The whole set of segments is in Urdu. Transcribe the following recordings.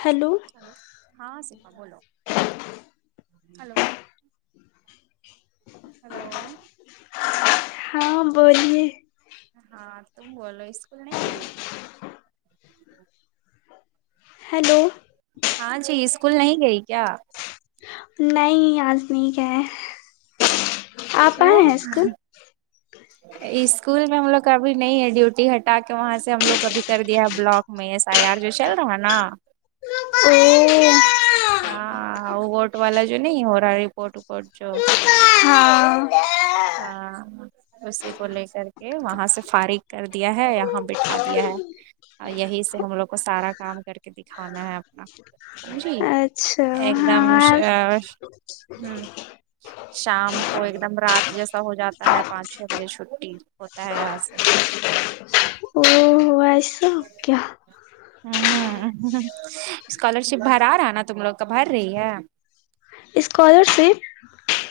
ہیلو ہیلو ہاں سپا بولو ہیلو ہیلو ہاں بولیے ہاں تم بولو اسکول نہیں گئی ہیلو ہاں جی اسکول نہیں گئی کیا نہیں اج نئی گئے آپ آئے کیوں ہیں اسکول اسکول میں ہم لوگ ابھی نہیں ہے ڈیوٹی ہٹا کے وہاں سے ہم لوگ ابھی کر دیا ہے بلاک میں ایس ای یار جو چل رہا ہے نا [unintelligible] ہاں آ ووٹ والا جو نہیں ھورہا رپٹپ رپورٹ جو ہاں ہاں اسی کو لے کر کے وہاں سے فارغ کر دیا ہے یہاں بٹھا دیا ہے یہی سے ہم لوگ کو سارا کام کر کے دکھانا ہے اب سمجی اچھا ہاں ہ شام کو ایک دم رات جیسا ہو جاتا ہے پانچ چھ بجے چھٹی ہوتا ہے یہاں سے او [unintelligible] ویسا [unintelligible] اوک ہمم اسکالر شپ بھرا رہا ہے نا تم لوگ کا بھر رہی ہے اسکالرشپ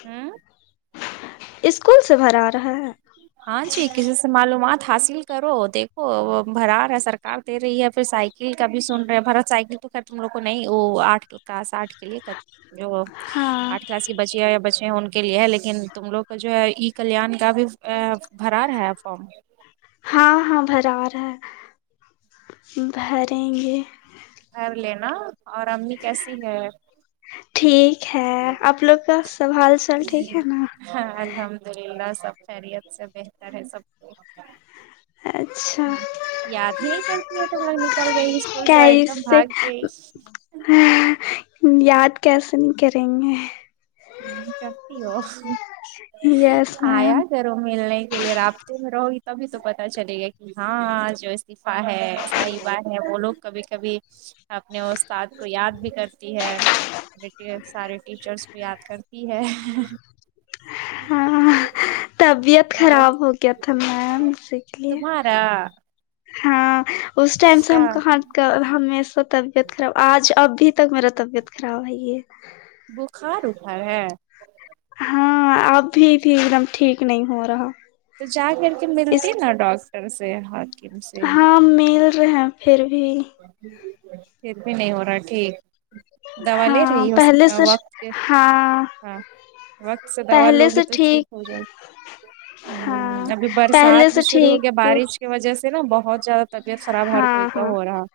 ہمم اسکول سے بھرا رہا ہے ہاں جی کسی سے معلومات حاصل کرو دیکھو وہ بھرا رہا سرکار دے رہی ہے پھر سائ ل کبھی سن رہے [unintelligible] سائیکل تو خیر تم لوگ کو نہیں وہ آٹ کلاس [unintelligible] یو ہاں آھ کلاس بچییا یا بچے ہیں ان کے لیے ہے لیکن تم لوگ کو جو ہے ای کلان کا بھی ا بھرا رہا ہے فارم ہاں ہاں بھرا رہا ہے بھریں گے بھر لینا اور امی کیسی ہے ٹھیک ہے آپ لوگ کا سب ھال سال ٹھیک ہے نا ہاں الحمد للہ سب خیریت سے بہتر ہے سب اچھا یاد ہے نکلتی ہے تو لوگ نکل گئی اسکول سے اور ایک دم بھاگ گئی ہ یاد کیسے نہیں کریں گے ہ کرتی ہو یس آیا میم گ تم ملنے کے لیے رابطے میں رہو گی تبھی تو پتا چلے گا کہ ہاں جو اسفا ہے صحبہ ہے وہ لوگ کبھی کبھی اپنے استاد کو یاد بھی کرتی ہے سارے ٹیچرس کو یاد کرتی ہے ہاں تب ب اور خراب ہو گیا تھا میم اسی کے لیے تمہارا ہاں اس ٹائم سے کیا ہم کہاں کا [unintelligible] طبیعت خراب آج اب بھی تک میرا طبیعت خراب ہےئی یہ بخار اخار ہے ہاں ا بھی بھی ٹھیک نہیں ہو رہا تو جا کر کے اس ملتی نا ڈاکٹر سے سے ہاں مل رہے پھر بھی پھر بھی نہیں ہو رہا ٹھیک دوا لے ہاں رہی ہو پہلے سے وقت پے ہاں ہاں وقت سے دوا پہلے سے لوگی تو ٹھیک ہو جاؤ گی ہاں ہ ابھی پہلے برسات سے بھی شروع ہو گیا ٹھیک بارش کی وجہ سے نا بہت زیادہ طبیعت خراب ہر ہاں کوئی کا ہاں ہو رہا ہے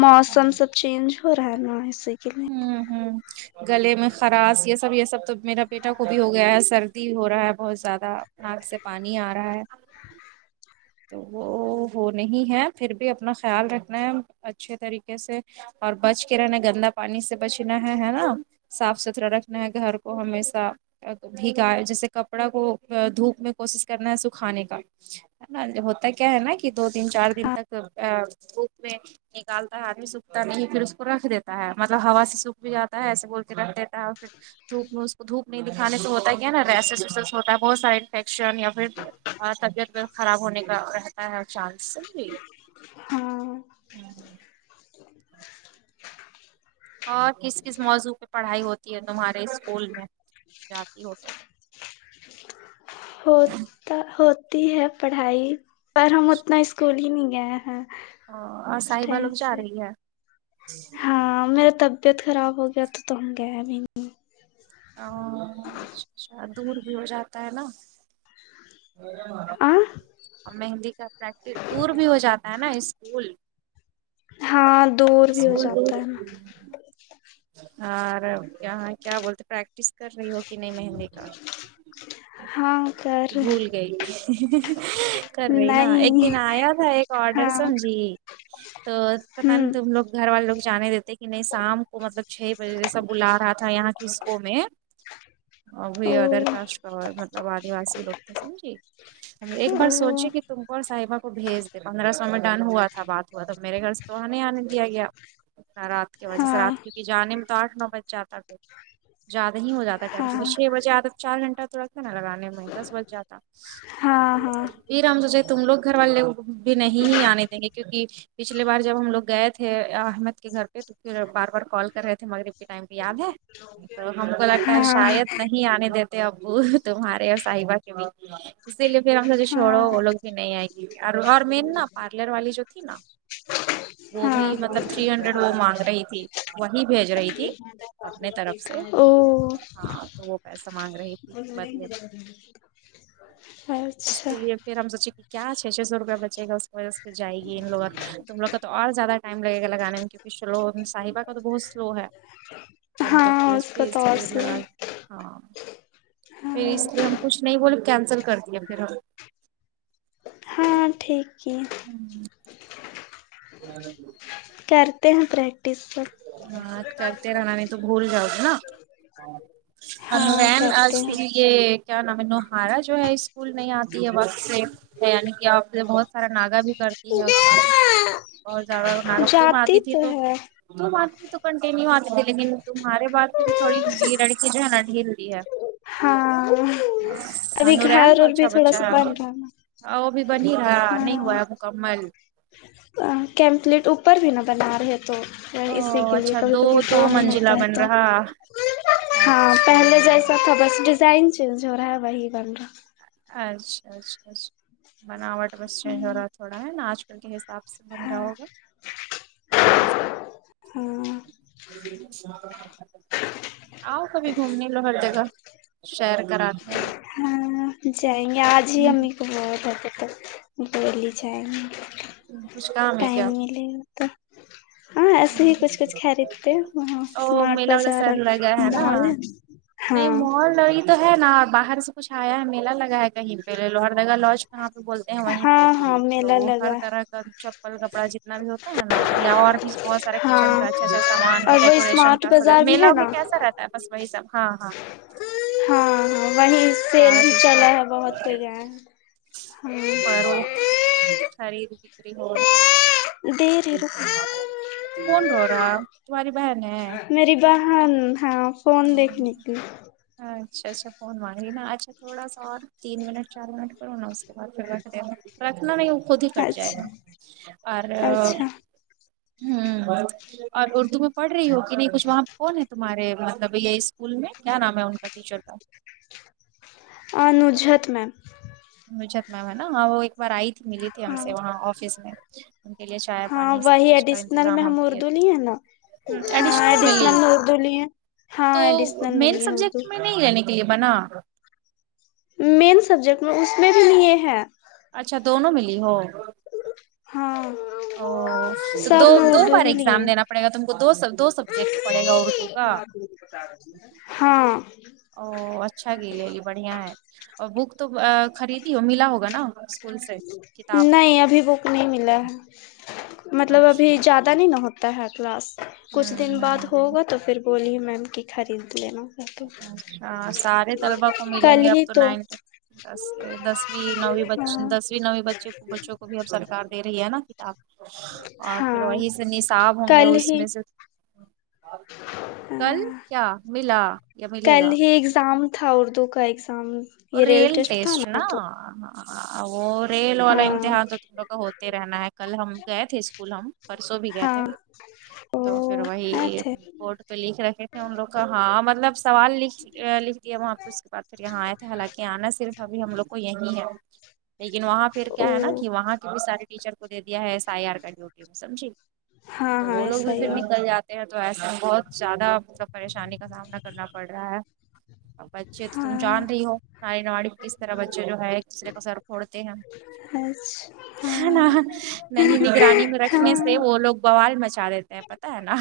موسم سب چینج ہو رہا ہے نا اسی کے لیے ہوں ہوں گلے میں خراش یہ سب یہ سب تو میرا پ بیٹا خوبی ہو گیا ہے سردی ہو رہا ہے بہت زیادہ ناک سے پانی آ رہا ہے تو وہ وہ نہیں ہے پھر بھی اپنا خیال رکھنا ہے اچھے طریقے سے اور بچ کے رہنا گندا پانی سے بچنا ہے ہے نا صاف ستھرا رکھنا ہے گھر کو ہمیشہ بیھگا جیسے کپڑا کو دھوپ میں کوشش کرنا ہے سکھانے کا نا ہوتا کیا ہے نا کہ دو دن چار دن تک ا دھوپ میں نکالتا ہے آدھی سوکھتا نہیں پھر اس کو رکھ دیتا ہے مطلب ہوا سے سوکھ بھی جاتا ہے ایسے بول کے رکھ دیتا ہے اور پھر دھوپ میں اس کو دھوپ نہیں دکھانے سے ہوتا ہے کیا نا ریسس ویسس ہوتا ہے بہت سارا انفیکشن یا پھر ہاں طبیعت بی خراب ہونے کا رہتا ہے چانس ہاں اور کس کس موضوع پہ پڑھائی ہوتی ہے تمہارے اسکول میں جاتی ہو تو ہو ہوتی ہے پڑھائی پر ہم اتنا اسکول ہی نہیں گئے ہیں ہ اور اس صائبہ ٹائم لوگ جا سے رہی ہے ہاں میرا طبیعت خراب ہو گیا تو تو ہم گئے بھی نہیں ا اچھا دور بھی ہو جاتا ہے نا آ اور مہندی کا پریکٹس دور بھی ہو جاتا ہے نا اسکول ہاں دور بھی ہو اسکول دو جاتا ہے نا اور یہاں کیا بولتے پریکٹس کر رہی ہو کہ نہیں مہندی کا ہاں کر بھول گئی کر رہی نا ایک دن نہیں آیا تھا ایک آڈر ہاں سمجھی تو پتاہ نہیں ہوں تم لوگ گھر والے لوگ جانے دیتے کہ نہیں شام کو مطلب چھ بجے سے سب بلا رہا تھا یہاں کی اسکو میں اور وہ او ادر کاسٹ کا مطلب آدی واسی لوگ تھے سمجھی ایک بار او سوچے کہ تم کو اور صاحبہ کو بھیج د پندرہ سو میں ڈن ہوا تھا بات ہوا تو میرے گھر سے تو وہاں نہیں آنے دیا گیا رات کے وجہ سے ہاں رات کیونکہ جانے میں تو آٹھ نو بج جاتا ہےھر زیادہ ہی ہو جاتا ہے ہاں ٹیم چھ بجے آد چار گھنٹہ تھوڑا کتنا لگانے میں دس بج جاتا ہاں ج ہاں پھر ہم سوچا تم لوگ گھر والے بھی نہیں آنے دیں گے کیونکہ پچھلے بار جب ہم لوگ گئے تھے احمد کے گھر پہ تو پھر بار بار کال کر رہے تھے مگر ٹائم پہ یاد ہے تو ہم کو لگتا ہے ہاں شاید نہیں آنے دیتا ابو تمہارے اور صاحبہ کے بھی اسی لیے پھر ہم سے جو چھوڑو ہاں وہ لوگ بھی نہیں آئے گی اور مین نا بات پلر والی جو تھی نا وہ بھی ہاں مطلب تھری ہنڈریڈ وہ مانگ رہی تھی وہی بھیج رہی تھی اپنے طرف سے ہاں تو وہ اوو پیسہ مانگ رہی تھی بدلے میں اس لیے اچھا پھر ہم سوچے کہ کیا چھ سو روپے بچے گل اس میں جائے گی ان لوگ تم لوگ کا تو اور زیادہ ٹائم لگے گا گانے میں کیونکہ سلو صاحبہ بت سلو ہے تم توپھر ہاں اس کا بھی تو اور اسپیڈ سلو ہے لگاتی ہاں پھر اس ہاں لیے ہم کچھ نہیں بولے کینسل کر دیا پھر ہم ہاں ٹھیگ ہے ہم کرتے ہیں پریک ٹیس ہاں کرتے رہنا نہیں تو [unintelligible] ہ وین آ تے کیا نا م ہے نو ہارا جو ہے اسکول نہیں آتی ہے وقت سے یعنی کہ آپ سے بہت سارا ناگا بھی کرتی ہے اس میں بہت زیادہ ناگا میں جاتی آتی تھی تو ہے ت آتی تھی تو کنٹینیو آتی تھی لیکن تمہارے بات پہ جو تھوڑی یہ لڑکی جو ہے نا ڈھیل ہے ہاں ابھی سانو رین گھر تو اور اچھا بھی تھوڑا بچا سا ہے بن رہا آہ وہ بھی بنی رہا نہیں ہوا ہاں ہے مکمل کیمپلیٹ اوپر بھی نہ بنا رہے تو او اسی کے لیے اچھا کبھی دو کبھی دو کام ہوتا منزلہ ہے بن تو رہا ہاں اچھا پہلے جیسا تھا بس ڈیزائن چینج ہو رہا ہے وہی بن رہا اچھا اچھا اچھا بناوٹ بس چینج ہو رہا ہے تھوڑا ہے نا آج کے حساب سے بن رہا ہاں ہوگا ہ ہاں آؤ کبھی گھومنے لو ہر جگہ شیر کراتے ہیں ہاں جائیں گے آج ہی امی کو بہت ارجنٹہے دہلی جائیں گے کچھ کام ہے ٹائم کیا ملے تو ہاں ایسے ہی کچھ کچھ خریدتے ہیں وہاں او اسمارٹ میلا والا بازار اور سر لگا نا مال ہے نہیں ہاں مال تو ہے نا باہر سے کچھ آیا ہے میلہ لگا ہے کہیں پہ لوہر جگا لوج جاں پہ بولتے ہیں وہیں پہ ہاں ہاں میلہ تو ہر لگا طرح کا چپل کپڑا جتنا بھی ہوتا ہے نا یا اور بھی بہت سارا کچن کا ہاں اچھا اچھا سامان اور وہ ڈیکوریشن اسمارٹ کا سب بازار بھی میلا ہے میں نا کیسا رہتا بس وہی سب ہاں ہاں ہاں ہاں وہ سیل سارا بھی چیز کا چلے ہے بہت کوئی گ ہاں فروخت دے رہی رکو [unintelligible] کون روراہ تمہاری بہن میری بہن ہاں فون دیکھنے کی اچھا اچھا فون میں آچھا تھوڑا سا اور تین منٹ چار منٹ کرا اس کے بعد پھر بیٹ دینا رکھنا نہیں وہ خود ہی کٹ جائے گا اچھا اور اچھا ہوں اور اردو میں پڑھ رہی ہو کہ نہیں کچھ وہاں پہ کون ہے تمہارے مطلب یہ اسکول میں کیا نام ہے ان کا ٹیچر تھا انجھت میںم مھ میم ہے نا ہاں وہ ایک بار آئی تھی ملی تھی ہم ہاں سے وہاں آفس میں ان کے لیے چا ہاں وہی ایڈیشنل میں ہم اردو لی ہیں نا ہ ہاں ایڈیشنل ملی میں اردو لیے ہاں تو ایڈیشنل میں مین لیے اردو سبجیکٹ میں نہیں جنے تی بناا مین سبجیکٹ میں اس میں بھی لی ہے اچھا دونوں میں لی ہو ہاں او تو دو سب میں دو اردو بار ہی ایگزام لیے دینا پڑے گا تم کو دو دو سبجیکٹ پڑے گا اردو کا ہاں او اچھا گے لی بڑھیا ہے اور بک تو خریدی ہو ملا ہوگا نا اسکول سے کتاب نہیں ابھی بک نہیں ملا ہے مطلب اچھا ابھی ہوں زیادہ پتہ نہیں نہ ہوتا ہے کلاس کچھ دن بعد ہ ہوگا تو پھر بولیے میم کہ خرید لینا کر اچھا سارے طلبا کو ملیں کل گے اب ہی تو نائنٹھ دس دسویں نویں بچ ہاں دسویں نویں بچوں کو پوچوں بھی اب سرکار دے رہی ہے نا کتاب اور پھر ہاں وہی سے نصاب ہوں گے کل اس ہی میں سے کل کیا ملا یا ملے کل گا ہی اگزام تھا اردو کا اگزام ریل ٹسٹ نہ وہ ریل والا ہاں امتحان تو تم لوگا کا ہوتے رہنا ہے کل ہم گئے تھے اسکول ہم پرسوں بھی گئے تھے ا وہائی بورڈ پہ لکھ رکھے تھے ان لوگ کا ہاں مطلب سوال لکھ لکھ دیا وہاں پہ اس کے بعد پھر یہاں آ حالانکہ آنا صرف ابھی ہم لوگ کو یہی ہے لیکن وہاں پھر او کیا ہے نا کہ وہاں کے بھی سارے ٹیچر کو دے دیا ہے س آئی آر کا ڈیوٹی میں سمجھی ہاں تو ہاں وہ لوگ ایسا بھی ہی پھر اور نکل جاتے تو ایسا بہت زیادہ مطلب پریشانی کا سامنا کرنا پڑ رہا ہے بچے تو تم ہاں جان رہی ہو ناری نڑی کس طرح بچے جو ہے ایک دوسرے کو سر پھوڑتے ہیں بس نا نہیں نگرانی میں رکھنے سے ہاں وہ لوگ بوال مچا دیتے ہیں پتا ہے نا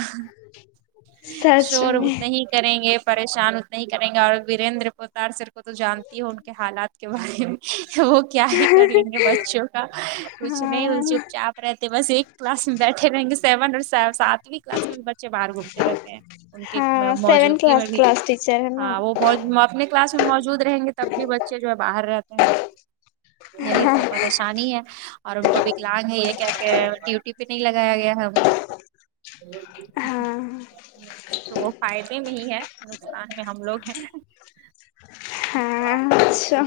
سچ شور میں اتنا ہی کریں گے پریشان اتنا ہی کریں گے اور ورییندر پوتار صرف تو جانتی ہو ان کے حالات کے بارے میں کہ وہ کیا ہی کر لیں گے بچوں کچھ نہیں ہاں چپ چاپ رہتے بس ایک کلاس میں بیٹھے رہیں گے سیون اور ساتھ کلاس میں بھی بچے باہر گھومتے رہتے ہیں ان کے ہاں سیون موجودگی کلاس میں بھی کلاس ٹیچر ہے نا ہاں وہ اپنے کلاس میں موجود رہیں گے تب بھی بچے جو ہے باہر رہتے ہیں یہی ہاں تو پریشانی ہے اور ان کو بھیکلان گے یہ کیا کہ ڈیوٹی پہ نہیں لگایا گیا ہاں ہاں تو وہ فائدے میں ہی ہے نقصان میں ہم لوگ ہیں ہاں اچھا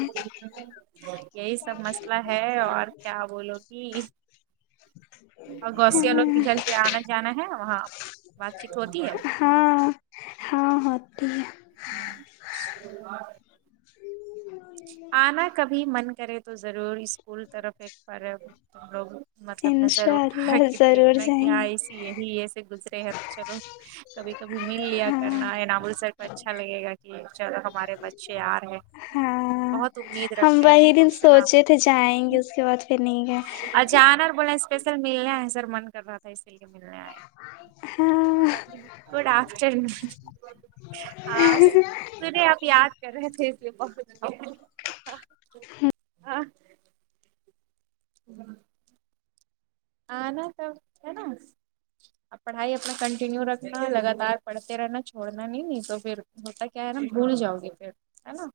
یہی سب مسئلہ ہے اور کیا بولو گی اور گوسییا لوگ کے گھر سے آنا جانا ہے وہاں بات چیت ہوتی ہے ہاں ہاں ہوتی ہے آنا کبھی من کرے تو ضرور اسکول طرف ایک بار تم لوگ مطلب نظر انشاء اٹھا اللہ کہ ضرور دیکھنا کہ جائیں ہاں گے ایسی یہی ایسے گزرے ہیں تو چلو کبھی کبھی مل لیا ہاں کرنا ہے نا امرتسر کو اچھا لگے گا کہ چلو ہمارے بچے آ رہے ہاں بہت امید ہم رکھتے ہیں تم وہی لوگ دن سے نا سوچے تھے جائیں گے اس کے بعد پھر نہیں گئے پ سر ملنے آئے ہے سر من کر رہا تھا اسی لیے ملنے آئے ہاں گڈ آفٹرون سنے آپ یاد کر رہے تھے اس لی ب آنا تو ہے نا پڑھائی اپنا کنٹینیو رکھنا ہے لگاتار پڑھتے رہنا چھڑنا نہیں نہیں تو پھر ہوتا کیا ہے نا بھول جاؤ گے پھر ہے نا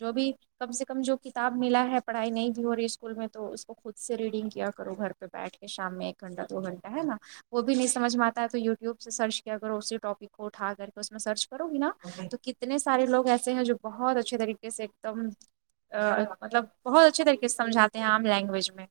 جو بھی کم سے کم جو کتاب ملا ہے پڑھائی نہیں بھی ہو رہی اسکول میں تو اس کو خود سے ریڈنگ کیا کرو گھر پہ بیٹھ کے شام میں ایک گھنٹہ دو گھنٹہ ہے نا وہ بھی نہیں سجھ میں آتا ہے تو یوٹیوب سے سرچ کیا اگر اسی ٹاپک کو اٹھا کر کے اس میں سرچ کرو گی نا تو کتنے سارے لوگ ایسے ہیں جو بہت اچھے طریقے سے ایک دم مطلب بہت اچھے طریقے سے سمجھاتے ہیں عام لینگویج میں